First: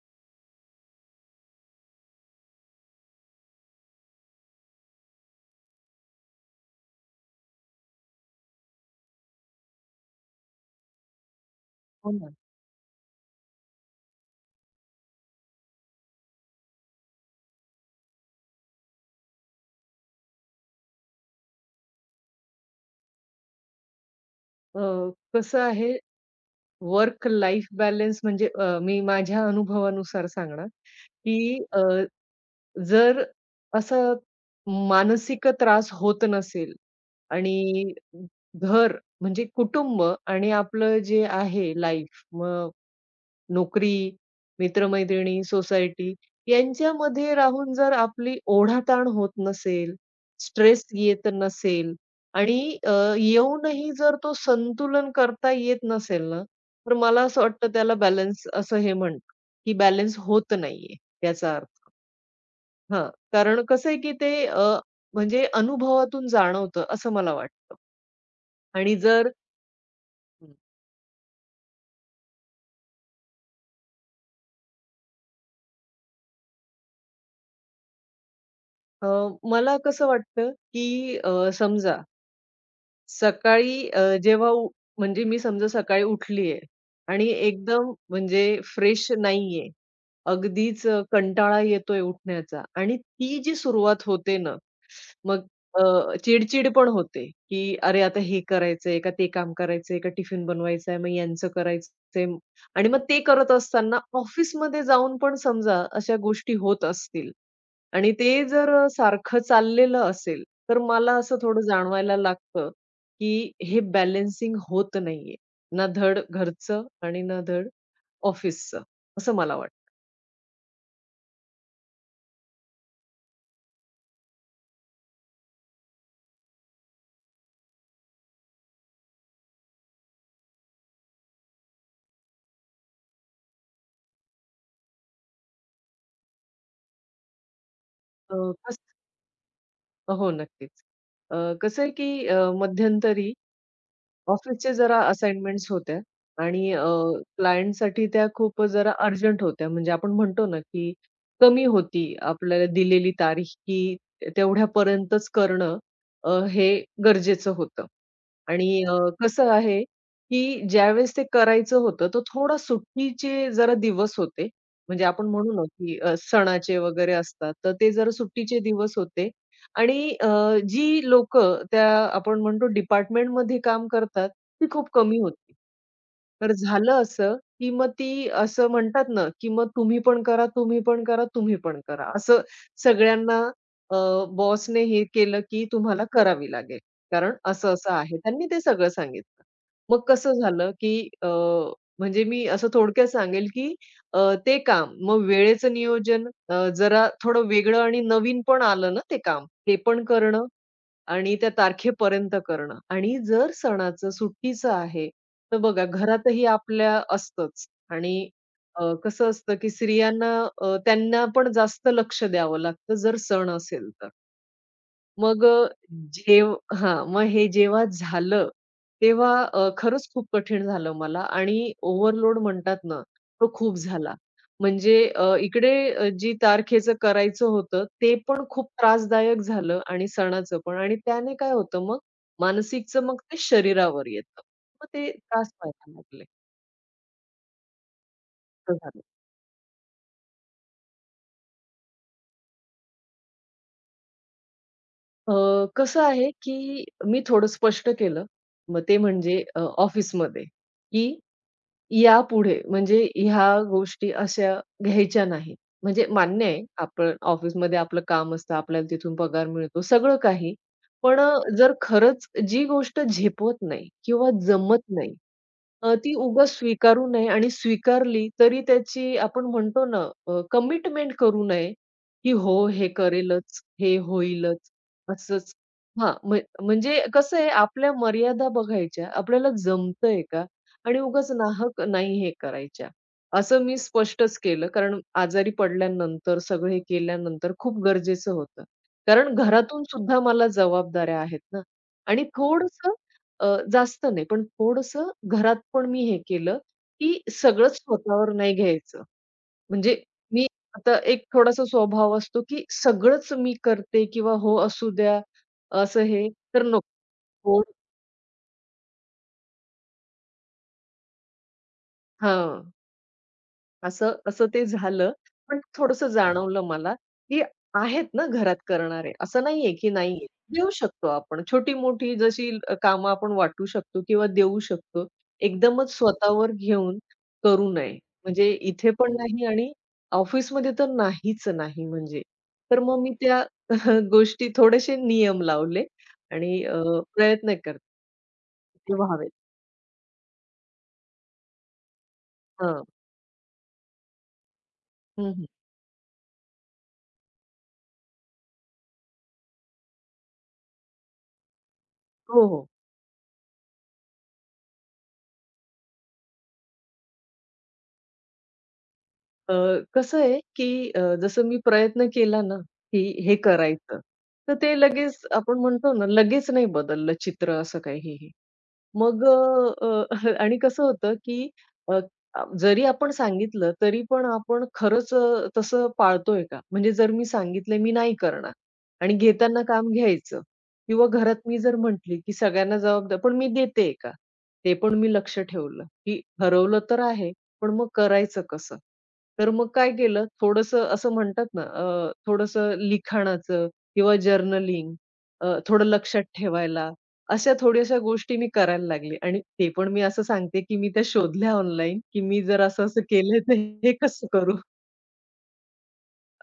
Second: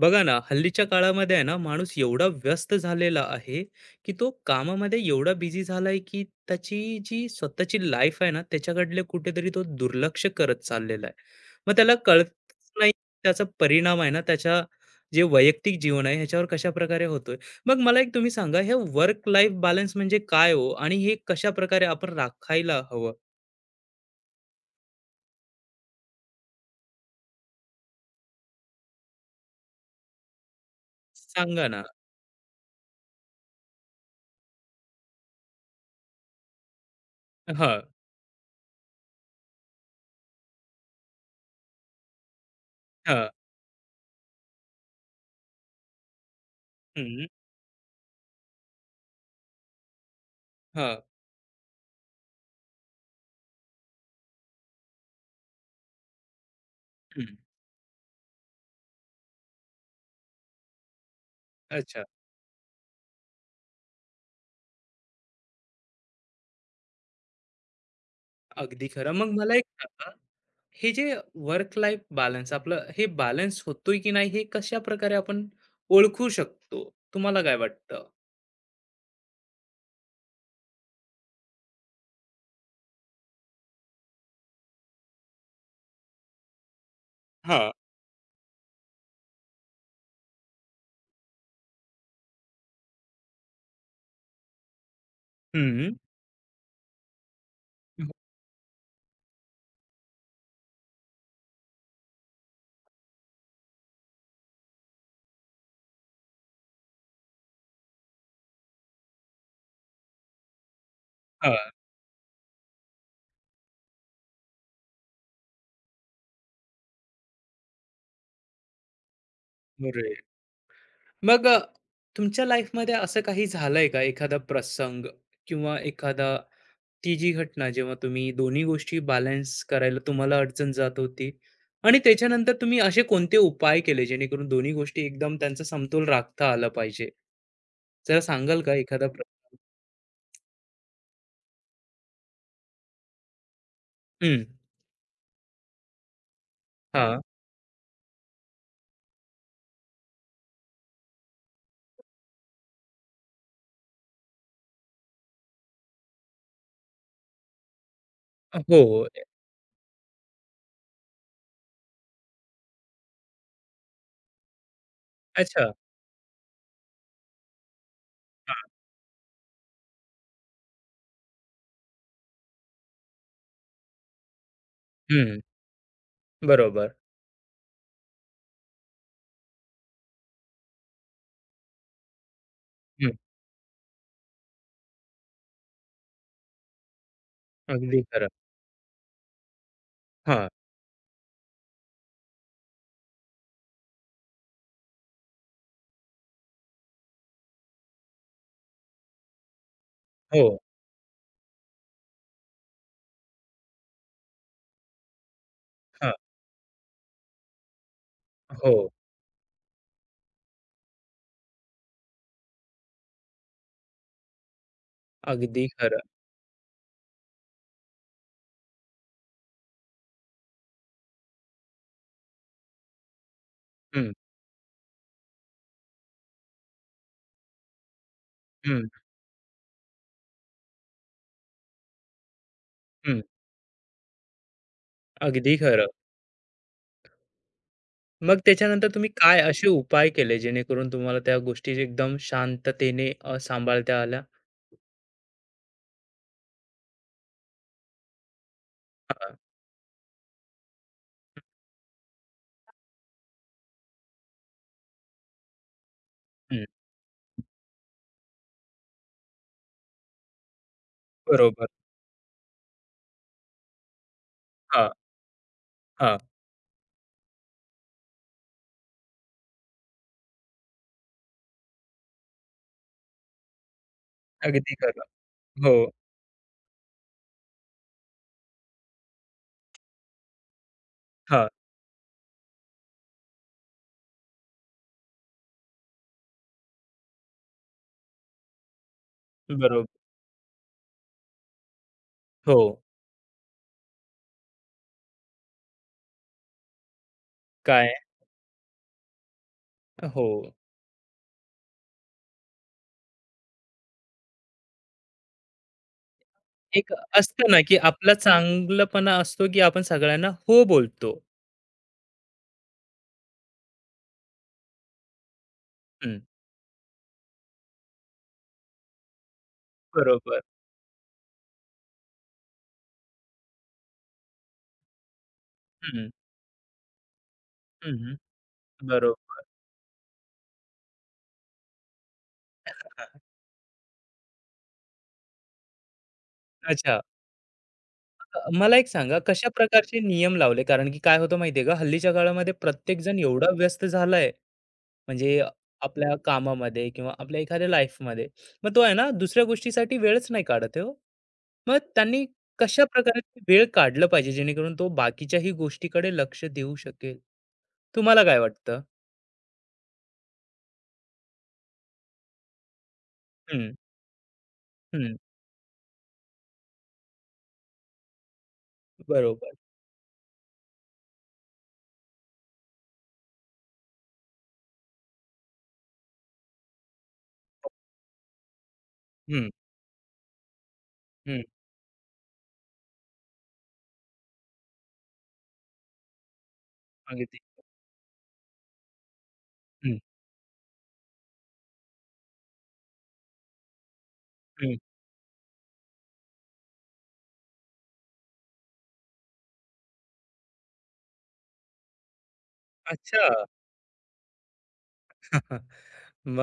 बघा ना, हल्लीच्या काळामध्ये आहे ना माणूस एवढा व्यस्त झालेला आहे की तो कामामध्ये एवढा बिझी झालाय की त्याची जी स्वतःची लाईफ आहे ना त्याच्याकडले कुठेतरी तो दुर्लक्ष करत चाललेला आहे. मग त्याला हो कळत ना. नाही त्याचा परिणाम आहे ना त्याच्या जे वैयक्तिक जीवन आहे ह्याच्यावर कशा प्रकारे होतोय. मग मला एक तुम्ही सांगा, हे वर्क लाईफ बॅलन्स म्हणजे काय हो आणि हे कशा प्रकारे आपण राखायला हवं? अ, कसं आहे वर्क लाईफ बॅलन्स म्हणजे मी माझ्या अनुभवानुसार सांगणार, की सांगा ना. जर असं मानसिक त्रास होत नसेल हा. आणि घर म्हणजे कुटुंब आणि आपलं जे आहे लाईफ मग हा. नोकरी, मित्रमैत्रिणी, सोसायटी हम्म. यांच्यामध्ये राहून जर आपली ओढाताण होत नसेल, स्ट्रेस हा. येत नसेल आणि येऊनही जर तो संतुलन करता येत नसेल ना, तर मला हम्म. असं वाटतं त्याला बॅलन्स असं हे म्हणतात, की बॅलन्स होत नाहीये याचा अर्थ. अच्छा. हां, कारण कसं आहे, की ते म्हणजे अनुभवातून जाणवतं असं मला वाटतं अगदी आणि खरं. जर मग मला एक सांगा, हे जे वर्क लाईफ बॅलन्स आपलं हे बॅलन्स होतोय की नाही हे कशा प्रकारे आपण ओळखू शकतो? तुम्हाला काय वाटतं? अ, मला कसं वाटतं, की समजा सकाळी जेव्हा उ म्हणजे मी समजा सकाळी उठली आहे आणि हा. एकदम म्हणजे फ्रेश नाहीये. अगदीच कंटाळा येतोय उठण्याचा आणि ती जी सुरुवात होते ना, मग हम्म. चिड पण होते, की "अरे, आता हे करायचंय का ते काम करायचंय का टिफिन बनवायचा आहे, मग यांचं करायचंय." आणि मग ते करत असताना ऑफिसमध्ये जाऊन पण समजा अशा गोष्टी होत असतील, आणि ते जर सारखं चाललेलं असेल, तर मला असं हा. थोडं जाणवायला लागतं, की हे बॅलन्सिंग होत नाहीये. ना धड घरचं आणि ना धड ऑफिसचं, असं मला वाटतं. बरोबर. मग तुमच्या लाईफमध्ये असं काही झालंय का एखादा प्रसंग किंवा एखादा ती जी घटना जेव्हा तुम्ही दोन्ही गोष्टी बॅलन्स करायला तुम्हाला अडचण जात होती आणि त्याच्यानंतर तुम्ही असे कोणते उपाय केले जेणेकरून दोन्ही गोष्टी एकदम त्यांचा समतोल राखता आला पाहिजे? जरा अ, सांगाल का कस एखादा प्रसंग? हो, नक्कीच. अ, कसं आहे, की मध्यंतरी हम्म. ऑफिसच्या जरा असाइनमेंट्स होत्या आणि हा. क्लायंटसाठी त्या खूप जरा अर्जंट होत्या. म्हणजे आपण म्हणतो ना, की कमी होती. आपल्याला दिलेली तारीख, की तेवढ्यापर्यंतच करणं हे गरजेचं होतं. आणि हो. कसं आहे, की ज्यावेळेस ते करायचं होतं, तो थोडा सुट्टीचे जरा दिवस होते. म्हणजे आपण म्हणू ना, अच्छा. की सणाचे वगैरे असतात, तर ते जरा सुट्टीचे हां. दिवस होते. आणि जी लोक त्या आपण म्हणतो डिपार्टमेंटमध्ये काम करतात, ती खूप कमी हं. होती. तर बरोबर. झालं असं, की मग ती असं म्हणतात ना, की मग तुम्ही पण करा, तुम्ही पण करा, तुम्ही पण करा. असं हं. सगळ्यांना अ, बॉसने हे केलं, की तुम्हाला करावी लागेल. कारण असं-असं अगदी आहे. खरं. त्यांनी ते सगळं सांगितलं. मग कसं हां. झालं, की म्हणजे मी असं थोडक्यात सांगेल, की अ, ते काम मग वेळेचं नियोजन जरा थोडं वेगळं आणि नवीन पण आलं ना ते काम. ते पण करणं हो. आणि त्या तारखेपर्यंत करणं आणि जर सणाचं, सुट्टीचं आहे, तर बघा हां. घरातही आपल्या असतंच आणि हो. कसं असतं की स्त्रियांना त्यांना पण जास्त लक्ष द्यावं लागतं जर सण असेल तर. मग अगदी खरं. जेव हां, मग हे जेव्हा झालं, तेव्हा खरंच खूप कठीण झालं मला आणि ओव्हरलोड म्हणतात ना, तो खूप हं. झाला. म्हणजे इकडे जी तारखेचं करायचं होतं, ते पण खूप हं. त्रासदायक झालं आणि सणाचं पण आणि त्याने काय होतं मग मानसिकचं मग हं. ते शरीरावर येतं. मग ते त्रास अगदी खरं. व्हायला लागले. मग असं त्याच्यानंतर झालं. तुम्ही काय असे उपाय केले जेणेकरून तुम्हाला त्या गोष्टी एकदम शांततेने सांभाळता आल्या? अ, कसं आहे, की मी थोडं स्पष्ट केलं. मग ते हां. म्हणजे ऑफिसमध्ये, की यापुढे म्हणजे ह्या गोष्टी अशा घ्यायच्या नाहीत. म्हणजे मान्य आहे, हं. आपण ऑफिसमध्ये आपलं काम असतं, आपल्याला तिथून पगार मिळतो, सगळं काही. पण बरोबर. जर खरंच जी गोष्ट झेपवत नाही किंवा हां. जमत नाही, ती हां. उगाच स्वीकारू नये आणि स्वीकारली तरी त्याची आपण म्हणतो ना कमिटमेंट करू नये, की हो, हे करेलच, हे होईलच अगदी खरं. असंच. हो. हां, म्हणजे कसं आहे आपल्या मर्यादा बघायच्या, आपल्याला जमतंय का? आणि उगाच हां. नाहक नाही हे करायच्या. असं मी स्पष्टच केलं कारण आजारी पडल्यानंतर, सगळं हे केल्यानंतर खूप गरजेचं होतं. कारण घरातून बरोबर. सुद्धा मला जबाबदाऱ्या आहेत ना आणि हो. थोडंसं जास्त नाही, पण थोडंसं घरात पण मी हे केलं, की सगळंच काय? स्वतःवर नाही घ्यायचं. म्हणजे हो. मी आता एक थोडासा स्वभाव असतो, की सगळंच मी करते किंवा हो असू द्या, असं हे तर नको. एक असतं ना, हो की आपला चांगलपणा असतो, की आपण सगळ्यांना हो बोलतो. हां. असं असं ते झालं. पण थोडंसं हां. हं. जाणवलं मला, की आहेत ना घरात करणारे. असं नाहीये की नाहीये. बरोबर. देऊ शकतो आपण. छोटी-मोठी जशी कामं आपण वाटू शकतो किंवा देऊ शकतो. एकदमच हं. स्वतःवर घेऊन करू नये. हं, म्हणजे इथे पण बरोबर. नाही आणि ऑफिसमध्ये तर नाहीच नाही म्हणजे. तर मग मी त्या गोष्टी थोडेसे नियम लावले आणि अच्छा. प्रयत्न करते मला एक ते सांगा, व्हावेत. कशा प्रकारचे नियम लावले? कारण की काय होतं माहिती आहे का, हल्लीच्या काळामध्ये हां. प्रत्येक जण एवढा व्यस्त झालाय, म्हणजे हं, आपल्या कामामध्ये किंवा आपल्या एखाद्या लाईफमध्ये. मग तो आहे ना दुसऱ्या गोष्टीसाठी वेळच नाही काढत आहे हो. मग त्यांनी हो, हो. कशा प्रकारे ते वेळ काढलं पाहिजे जेणेकरून तो बाकीच्याही गोष्टीकडे लक्ष देऊ शकेल? तुम्हाला काय वाटतं? अ, कसं आहे, की जसं मी प्रयत्न केला ना, की हे हं, करायचं, तर ते हं. लगेच आपण म्हणतो ना, लगेच नाही बदललं चित्र असं काही. मग बरोबर. अ, आणि कसं होतं, की अ, जरी आपण सांगितलं, तरी पण आपण खरंच तसं पाळतोय का? म्हणजे जर मी सांगितलं, "मी नाही करणार" आणि हं, घेताना काम घ्यायचं किंवा हं. घरात मी जर म्हटली, की सगळ्यांना जबाबदार पण मी देते का? ते पण मी लक्ष ठेवलं, की ठरवलं तर आहे, अगदी. पण मग करायचं कसं? तर मग काय हं, केलं, थोडंसं असं म्हणतात ना, लिखाणाचं किंवा हं. जर्नलिंग थोडं लक्षात ठेवायला अशा थोड्याशा गोष्टी मी करायला लागले आणि ते पण मी असं सांगते, की मी त्या शोधल्या ऑनलाईन, की मी जर असं-असं अच्छा. केलंय तर हे कसं करू?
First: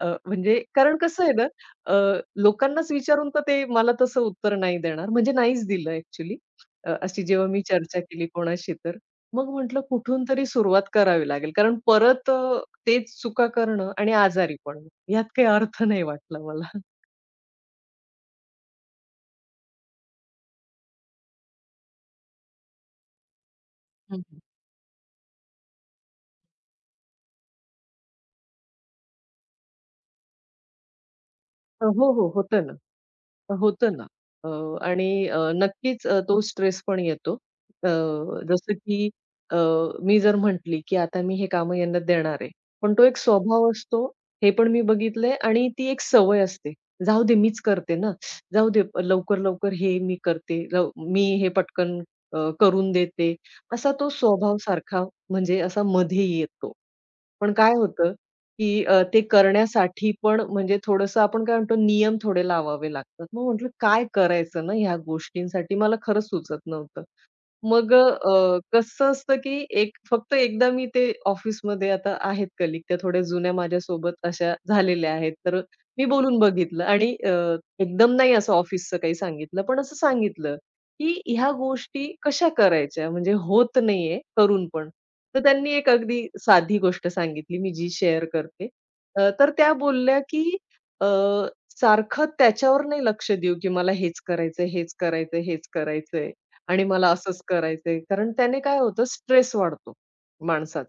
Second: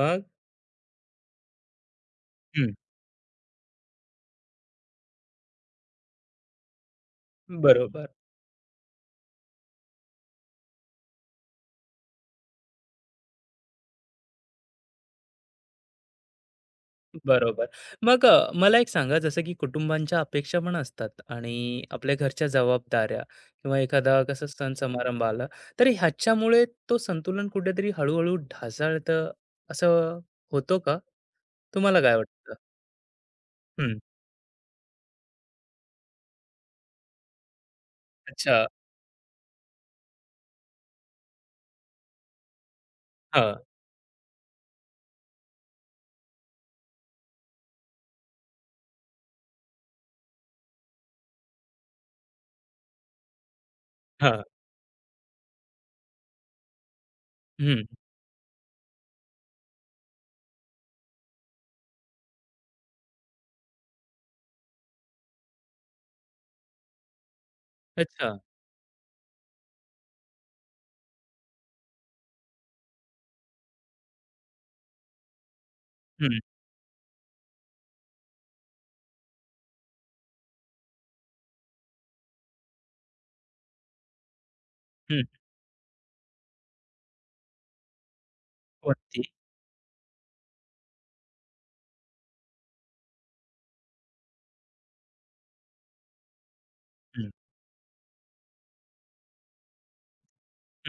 म्हणजे कारण कसं आहे ना, अ, लोकांनाच विचारून तर ते मला तसं उत्तर नाही देणार, म्हणजे नाहीच दिलं ॲक्चुअली. अशी जेव्हा मी चर्चा बरोबर, केली कोणाशी तर, मग म्हटलं कुठून तरी सुरुवात करावी लागेल. कारण परत तेच चुका करणं आणि आजारी पडणं यात काही अर्थ नाही वाटला मला. बरोबर. मग मला एक सांगा, जसं की कुटुंबांच्या अपेक्षा पण असतात आणि आपल्या घरच्या जबाबदाऱ्या किंवा एखादा हं, कसं सण समारंभ आला, तर ह्याच्यामुळे तो संतुलन कुठेतरी हळू-हळू ढासळतं असं होतो का? तुम्हाला हो, काय हो, वाटतं? होतं ना. होतं हं, ना. अ, आणि नक्कीच तो स्ट्रेस पण येतो. अ, अच्छा. जसं की अ, मी जर म्हटली, की आता मी हे कामं यांना देणार आहे. पण तो एक हां, स्वभाव असतो, हे पण मी बघितलंय आणि ती एक सवय असते. जाऊ दे मीच करते ना, जाऊ दे लवकर-लवकर हे मी करते, मी हे पटकन करून देते. असा तो हां. स्वभाव सारखा म्हणजे असा मध्ये येतो. पण काय हं, होतं, की ते करण्यासाठी पण म्हणजे थोडंसं आपण काय म्हणतो नियम थोडे लावावे लागतात. मग म्हटलं काय करायचं ना ह्या गोष्टींसाठी मला खरंच सुचत नव्हतं. मग अच्छा. कसं असतं, की एक फक्त एकदा मी ते ऑफिसमध्ये आता आहेत कलीग त्या थोड्या जुन्या माझ्यासोबत अशा झालेल्या आहेत. तर मी हं, बोलून बघितलं आणि एकदम नाही असं ऑफिसचं काही सांगितलं, पण असं सांगितलं, की ह्या गोष्टी कशा करायच्या? म्हणजे होत नाहीये करून पण. हं. तर त्यांनी एक अगदी साधी गोष्ट सांगितली मी जी शेअर करते. कोणती? तर त्या बोलल्या, की अ, "सारखं त्याच्यावर नाही लक्ष देऊ, की मला हेच करायचंय, हेच करायचंय, हेच करायचंय." आणि मला हं, असंच करायचंय. कारण त्याने काय होतं स्ट्रेस वाढतो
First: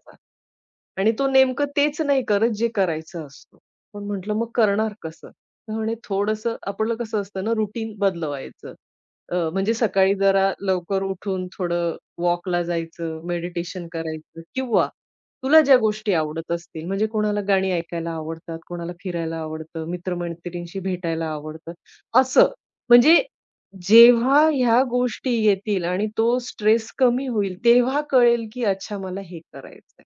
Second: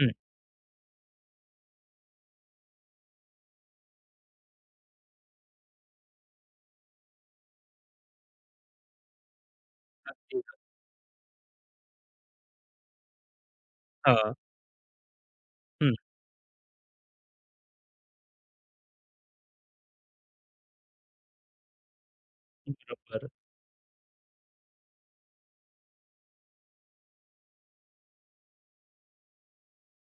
हं. आणि तो नेमकं तेच नाही करत जे करायचं असतं. पण म्हटलं मग करणार कसं? तर म्हणे थोडंसं आपलं कसं असतं ना रुटीन बदलवायचं. म्हणजे सकाळी अगदी. जरा लवकर उठून थोडं वॉकला जायचं, मेडिटेशन हां. करायचं किंवा तुला ज्या हं, गोष्टी आवडत असतील, म्हणजे कोणाला गाणी ऐकायला आवडतात, कोणाला फिरायला आवडतं, मित्र-मैत्रिणींशी भेटायला आवडतं, असं. म्हणजे बरोबर. जेव्हा ह्या गोष्टी येतील आणि तो स्ट्रेस कमी होईल, तेव्हा कळेल की अच्छा मला हे करायचंय.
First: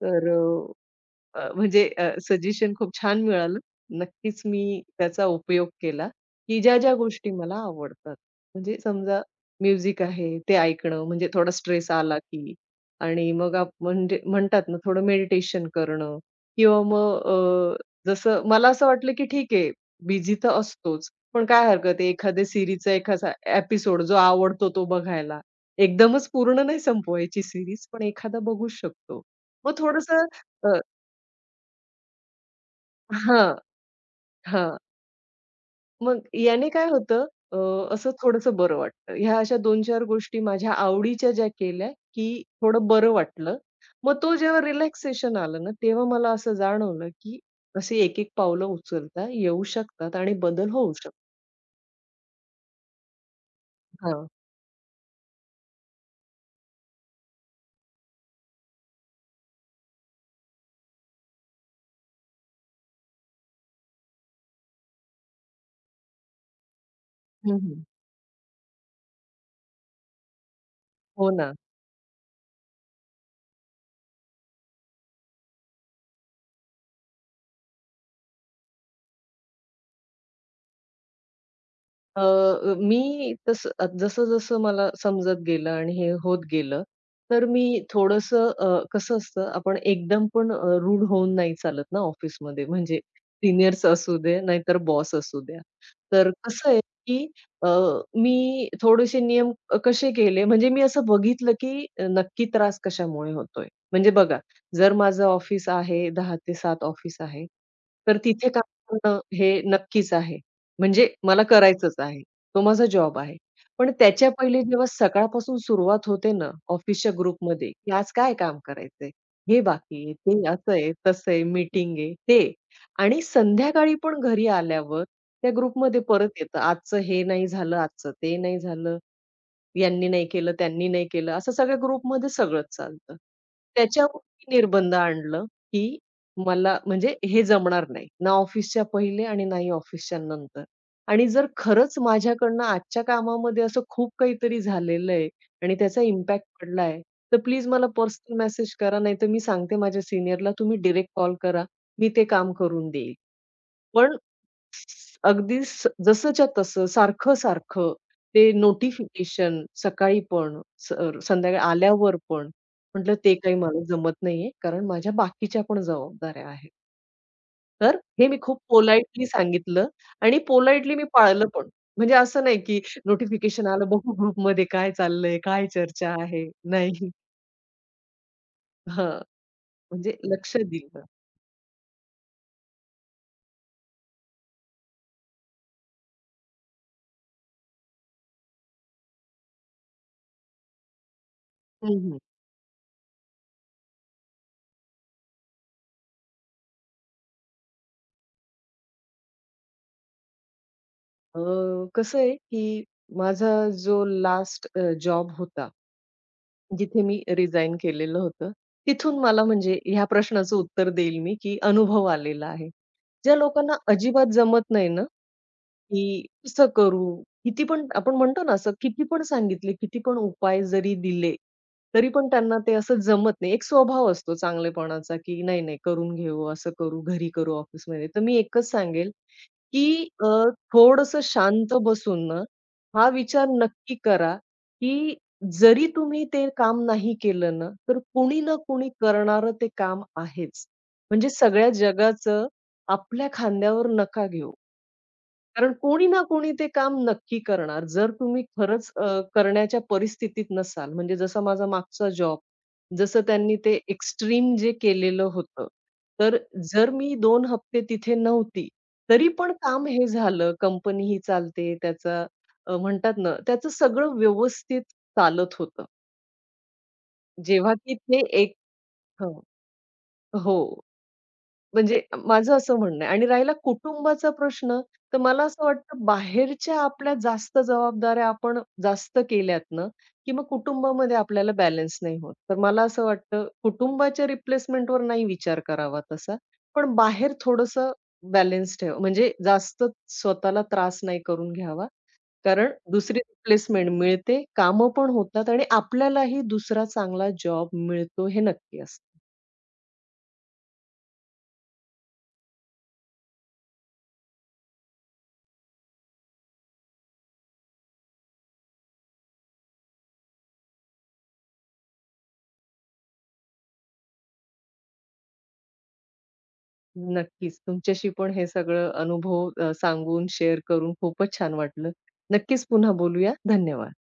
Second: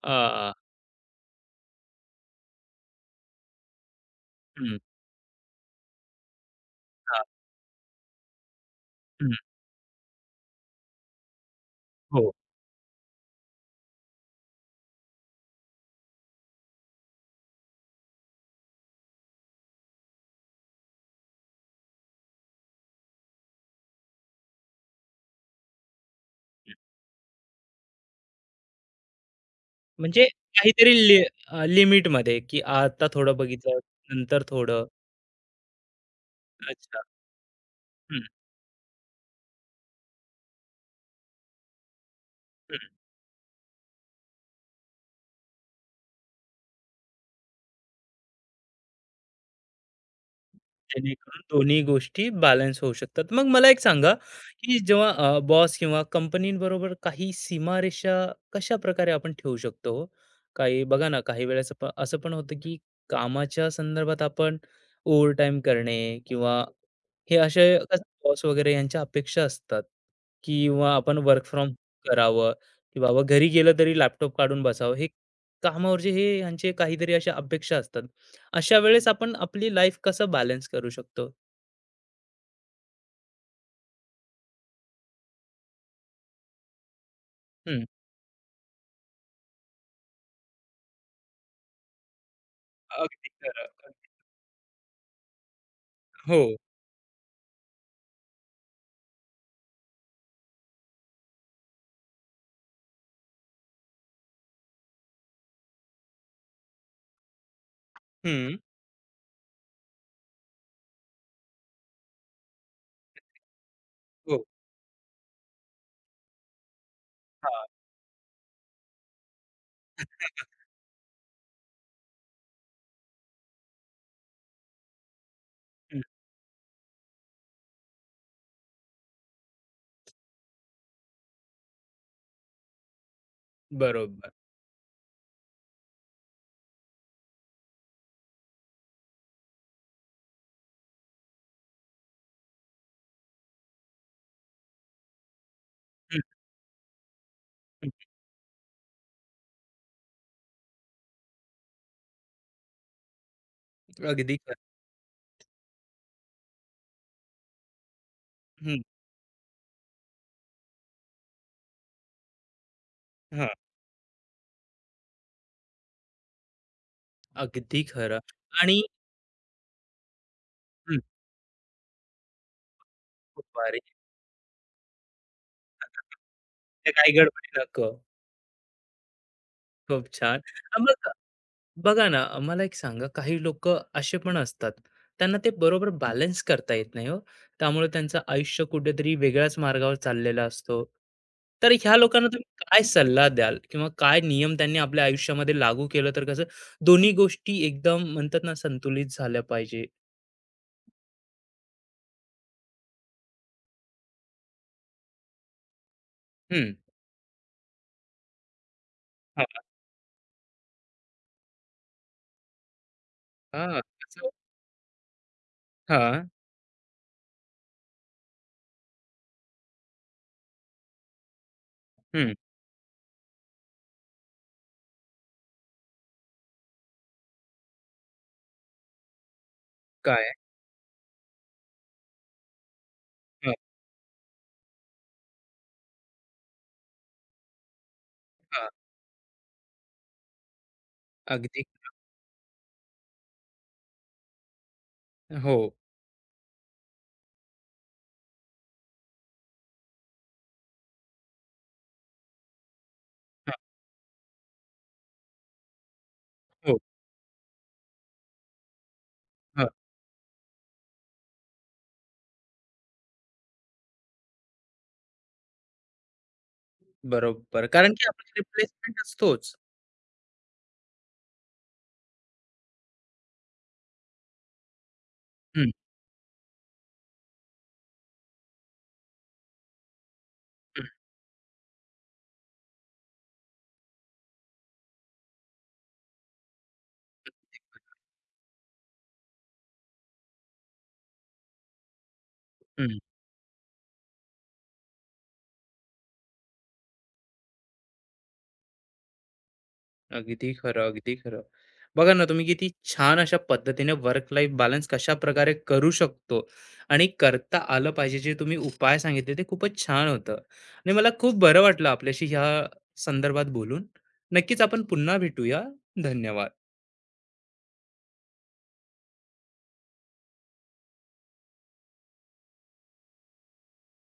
तर आ, म्हणजे सजेशन खूप छान मिळालं. नक्कीच मी हं, त्याचा उपयोग केला, की ज्या-ज्या हां. गोष्टी मला आवडतात. म्हणजे समजा हं, म्युझिक आहे, ते ऐकणं म्हणजे थोडा स्ट्रेस आला हो. की आणि मग म्हणजे म्हणतात ना थोडं मेडिटेशन करणं किंवा मग जसं मला असं वाटलं की ठीक आहे, बिझी तर असतोच, पण काय हरकत आहे एखाद्या सीरीजचा एखादा एपिसोड जो आवडतो तो बघायला. एकदमच पूर्ण नाही संपवायची सीरीज, पण एखादा बघू शकतो. मग म्हणजे थोडंसं काहीतरी लिमिटमध्ये, की आता थोडं हां, बघितलं, नंतर हां. थोडं. मग याने काय अच्छा. होतं अ, असं हं, थोडंसं बरं वाटतं. ह्या अशा 2-4 गोष्टी माझ्या आवडीच्या ज्या केल्या, की हं. थोडं बरं वाटलं. मग तो जेव्हा रिलॅक्सेशन आलं ना, तेव्हा मला असं जाणवलं, की असे एक-एक पावलं उचलता येऊ शकतात आणि बदल होऊ शकतो. जेणेकरून दोन्ही गोष्टी बॅलन्स होऊ शकतात. मग मला एक सांगा, हां. की जेव्हा बॉस किंवा कंपनीबरोबर काही सीमारेषा कशाप्रकारे आपण ठेवू शकतो हो? काही बघा ना, काही वेळेस प असं पण होतं, की कामाच्या संदर्भात आपण ओव्हरटाईम करणे किंवा हे हं, असे हं. बॉस वगैरे यांच्या अपेक्षा असतात, किंवा आपण हो वर्क ना. फ्रॉम करावं, की बाबा घरी गेलं तरी लॅपटॉप काढून बसावं. हे कामावरचे हे यांचे काहीतरी अशा अपेक्षा असतात. अशा वेळेस आपण आपली लाईफ कसं बॅलन्स करू शकतो? अ, मी तस जसं-जसं मला समजत गेलं आणि हे होत गेलं, तर मी हं. थोडंसं कसं असतं आपण एकदम पण रूड होऊन नाही चालत ना ऑफिसमध्ये म्हणजे अगदी खरं. सीनियर्स असू दे, नाहीतर बॉस असू द्या. तर हो. कसं आहे, की अ, मी थोडेसे नियम कसे केले म्हणजे मी असं बघितलं, की नक्की त्रास कशामुळे होतोय. म्हणजे बघा, जर माझं ऑफिस आहे 10 ते 7 ऑफिस आहे, तर तिथे हं. काम करणं हे नक्कीच आहे. म्हणजे मला करायचंच आहे. तो माझा जॉब आहे. पण त्याच्या हो. पहिले जेव्हा सकाळपासून सुरुवात होते ना, ऑफिसच्या हां. ग्रुपमध्ये, की आज काय काम करायचंय? हे बाकी आहे, ते असं आहे, तसं आहे, मीटिंग आहे, ते. आणि संध्याकाळी पण घरी आल्यावर त्या हं. ग्रुपमध्ये परत येतं, आजचं हे नाही झालं, आजचं ते नाही झालं. यांनी नाही केलं, त्यांनी नाही केलं, असं सगळ्या ग्रुपमध्ये सगळंच चालतं. त्याच्यावर बरोबर. मी निर्बंध आणलं, की मला म्हणजे हे जमणार नाही. ना ऑफिसच्या पहिले आणि नाही ऑफिसच्या नंतर. आणि जर खरंच माझ्याकडनं आजच्या कामामध्ये असं खूप काहीतरी झालेलं आहे आणि त्याचा हं, इम्पॅक्ट पडला तर प्लीज मला हं. पर्सनल मेसेज करा, नाहीतर मी सांगते माझ्या सीनियरला, तुम्ही डायरेक्ट कॉल करा, मी ते काम करून देईल. पण अगदी खरं. अगदी जसंच्या तसं, सारखं-सारखं ते हं. नोटिफिकेशन सकाळी पण, संध्याकाळी आल्यावर पण. म्हटलं ते हां. काही मला जमत नाहीये, कारण माझ्या बाकीच्या पण जबाबदाऱ्या आहेत. अगदी तर खरं. हे मी खूप आणि पोलाइटली सांगितलं आणि पोलाइटली हं. मी पाळलं पण. म्हणजे असं नाही, की खूप नोटिफिकेशन भारी. आलं बघू ग्रुपमध्ये काय चाललंय, काय चर्चा आहे. ते नाही. काही गडबडी नको. हां, खूप म्हणजे छान. लक्ष दिलं. मग बघा ना, मला एक सांगा, काही लोक असे पण असतात त्यांना ते बरोबर बॅलन्स करता येत नाही हो, त्यामुळे त्यांचं आयुष्य कुठेतरी वेगळ्याच मार्गावर चाललेला असतो. तर हं, ह्या हं. लोकांना तुम्ही काय सल्ला द्याल किंवा काय नियम त्यांनी आपल्या आयुष्यामध्ये लागू केलं तर कसं दोन्ही गोष्टी एकदम म्हणतात ना संतुलित झाल्या पाहिजे? कसं आहे, की माझा जो लास्ट जॉब होता हम्म. जिथे मी रिझाइन केलेलं होतं. तिथून हा. मला म्हणजे ह्या प्रश्नाचं उत्तर देईल मी, की अनुभव आलेला आहे. ज्या लोकांना हा, अजिबात कसं? जमत नाही ना, हा. की कसं करू? किती पण आपण म्हणतो ना असं किती पण सांगितले, किती पण उपाय जरी दिले, तरी पण हम्म. त्यांना ते असं जमत नाही. एक स्वभाव असतो चांगलेपणाचा, की नाही, नाही करून घेऊ, असं करू, घरी करू, ऑफिसमध्ये. तर मी एकच सांगेल, की काय? शांत बसून ना, हा विचार हा. नक्की करा, की जरी तुम्ही ते काम नाही केलं ना, तर कुणी ना हा, कुणी करणारं ते काम आहेच. म्हणजे अगदी. सगळ्या जगाचं आपल्या खांद्यावर नका घेऊ. हो. कारण कोणी ना कोणी ते काम नक्की करणार. जर तुम्ही खरंच करण्याच्या परिस्थितीत नसाल, म्हणजे जसा माझा मागचा जॉब, जसं हा. त्यांनी ते एक्स्ट्रीम जे केलेलं होतं. तर हो. जर मी 2 हप्ते तिथे नव्हती, तरी पण हा, काम हे झालं. कंपनी ही चालते, त्याचा म्हणतात ना, त्याचं सगळं व्यवस्थित चालत होतं. बरोबर जेव्हा कारण की की ते आपला एक रिप्लेसमेंट हं. असतोच. हो. म्हणजे माझं असं म्हणणं आहे आणि राहिला कुटुंबाचा प्रश्न, तर मला असं हम्म. वाटतं बाहेरच्या आपल्या जास्त जबाबदाऱ्या आपण जास्त केल्यात ना, की मग हम्म. कुटुंबामध्ये आपल्याला बॅलन्स नाही होत. तर मला असं वाटतं कुटुंबाच्या रिप्लेसमेंटवर नाही विचार करावा तसा, पण बाहेर थोडंसं बॅलन्स ठेवा. म्हणजे जास्त स्वतःला त्रास नाही करून घ्यावा. कारण हम्म. दुसरी रिप्लेसमेंट मिळते, कामं पण होतात आणि आपल्यालाही दुसरा चांगला जॉब मिळतो हे नक्की असतं. अगदी खरं, अगदी खरं. बघा ना, तुम्ही किती छान अशा पद्धतीने वर्क लाईफ बॅलन्स कशा प्रकारे करू शकतो आणि करता आलं पाहिजे, जे तुम्ही उपाय सांगितले ते खूपच छान होतं आणि मला खूप बरं वाटलं आपल्याशी ह्या संदर्भात बोलून. नक्कीच आपण पुन्हा भेटूया. धन्यवाद. नक्कीच. तुमच्याशी पण हे सगळं अनुभव सांगून शेअर करून खूपच छान वाटलं. नक्कीच पुन्हा बोलूया. धन्यवाद.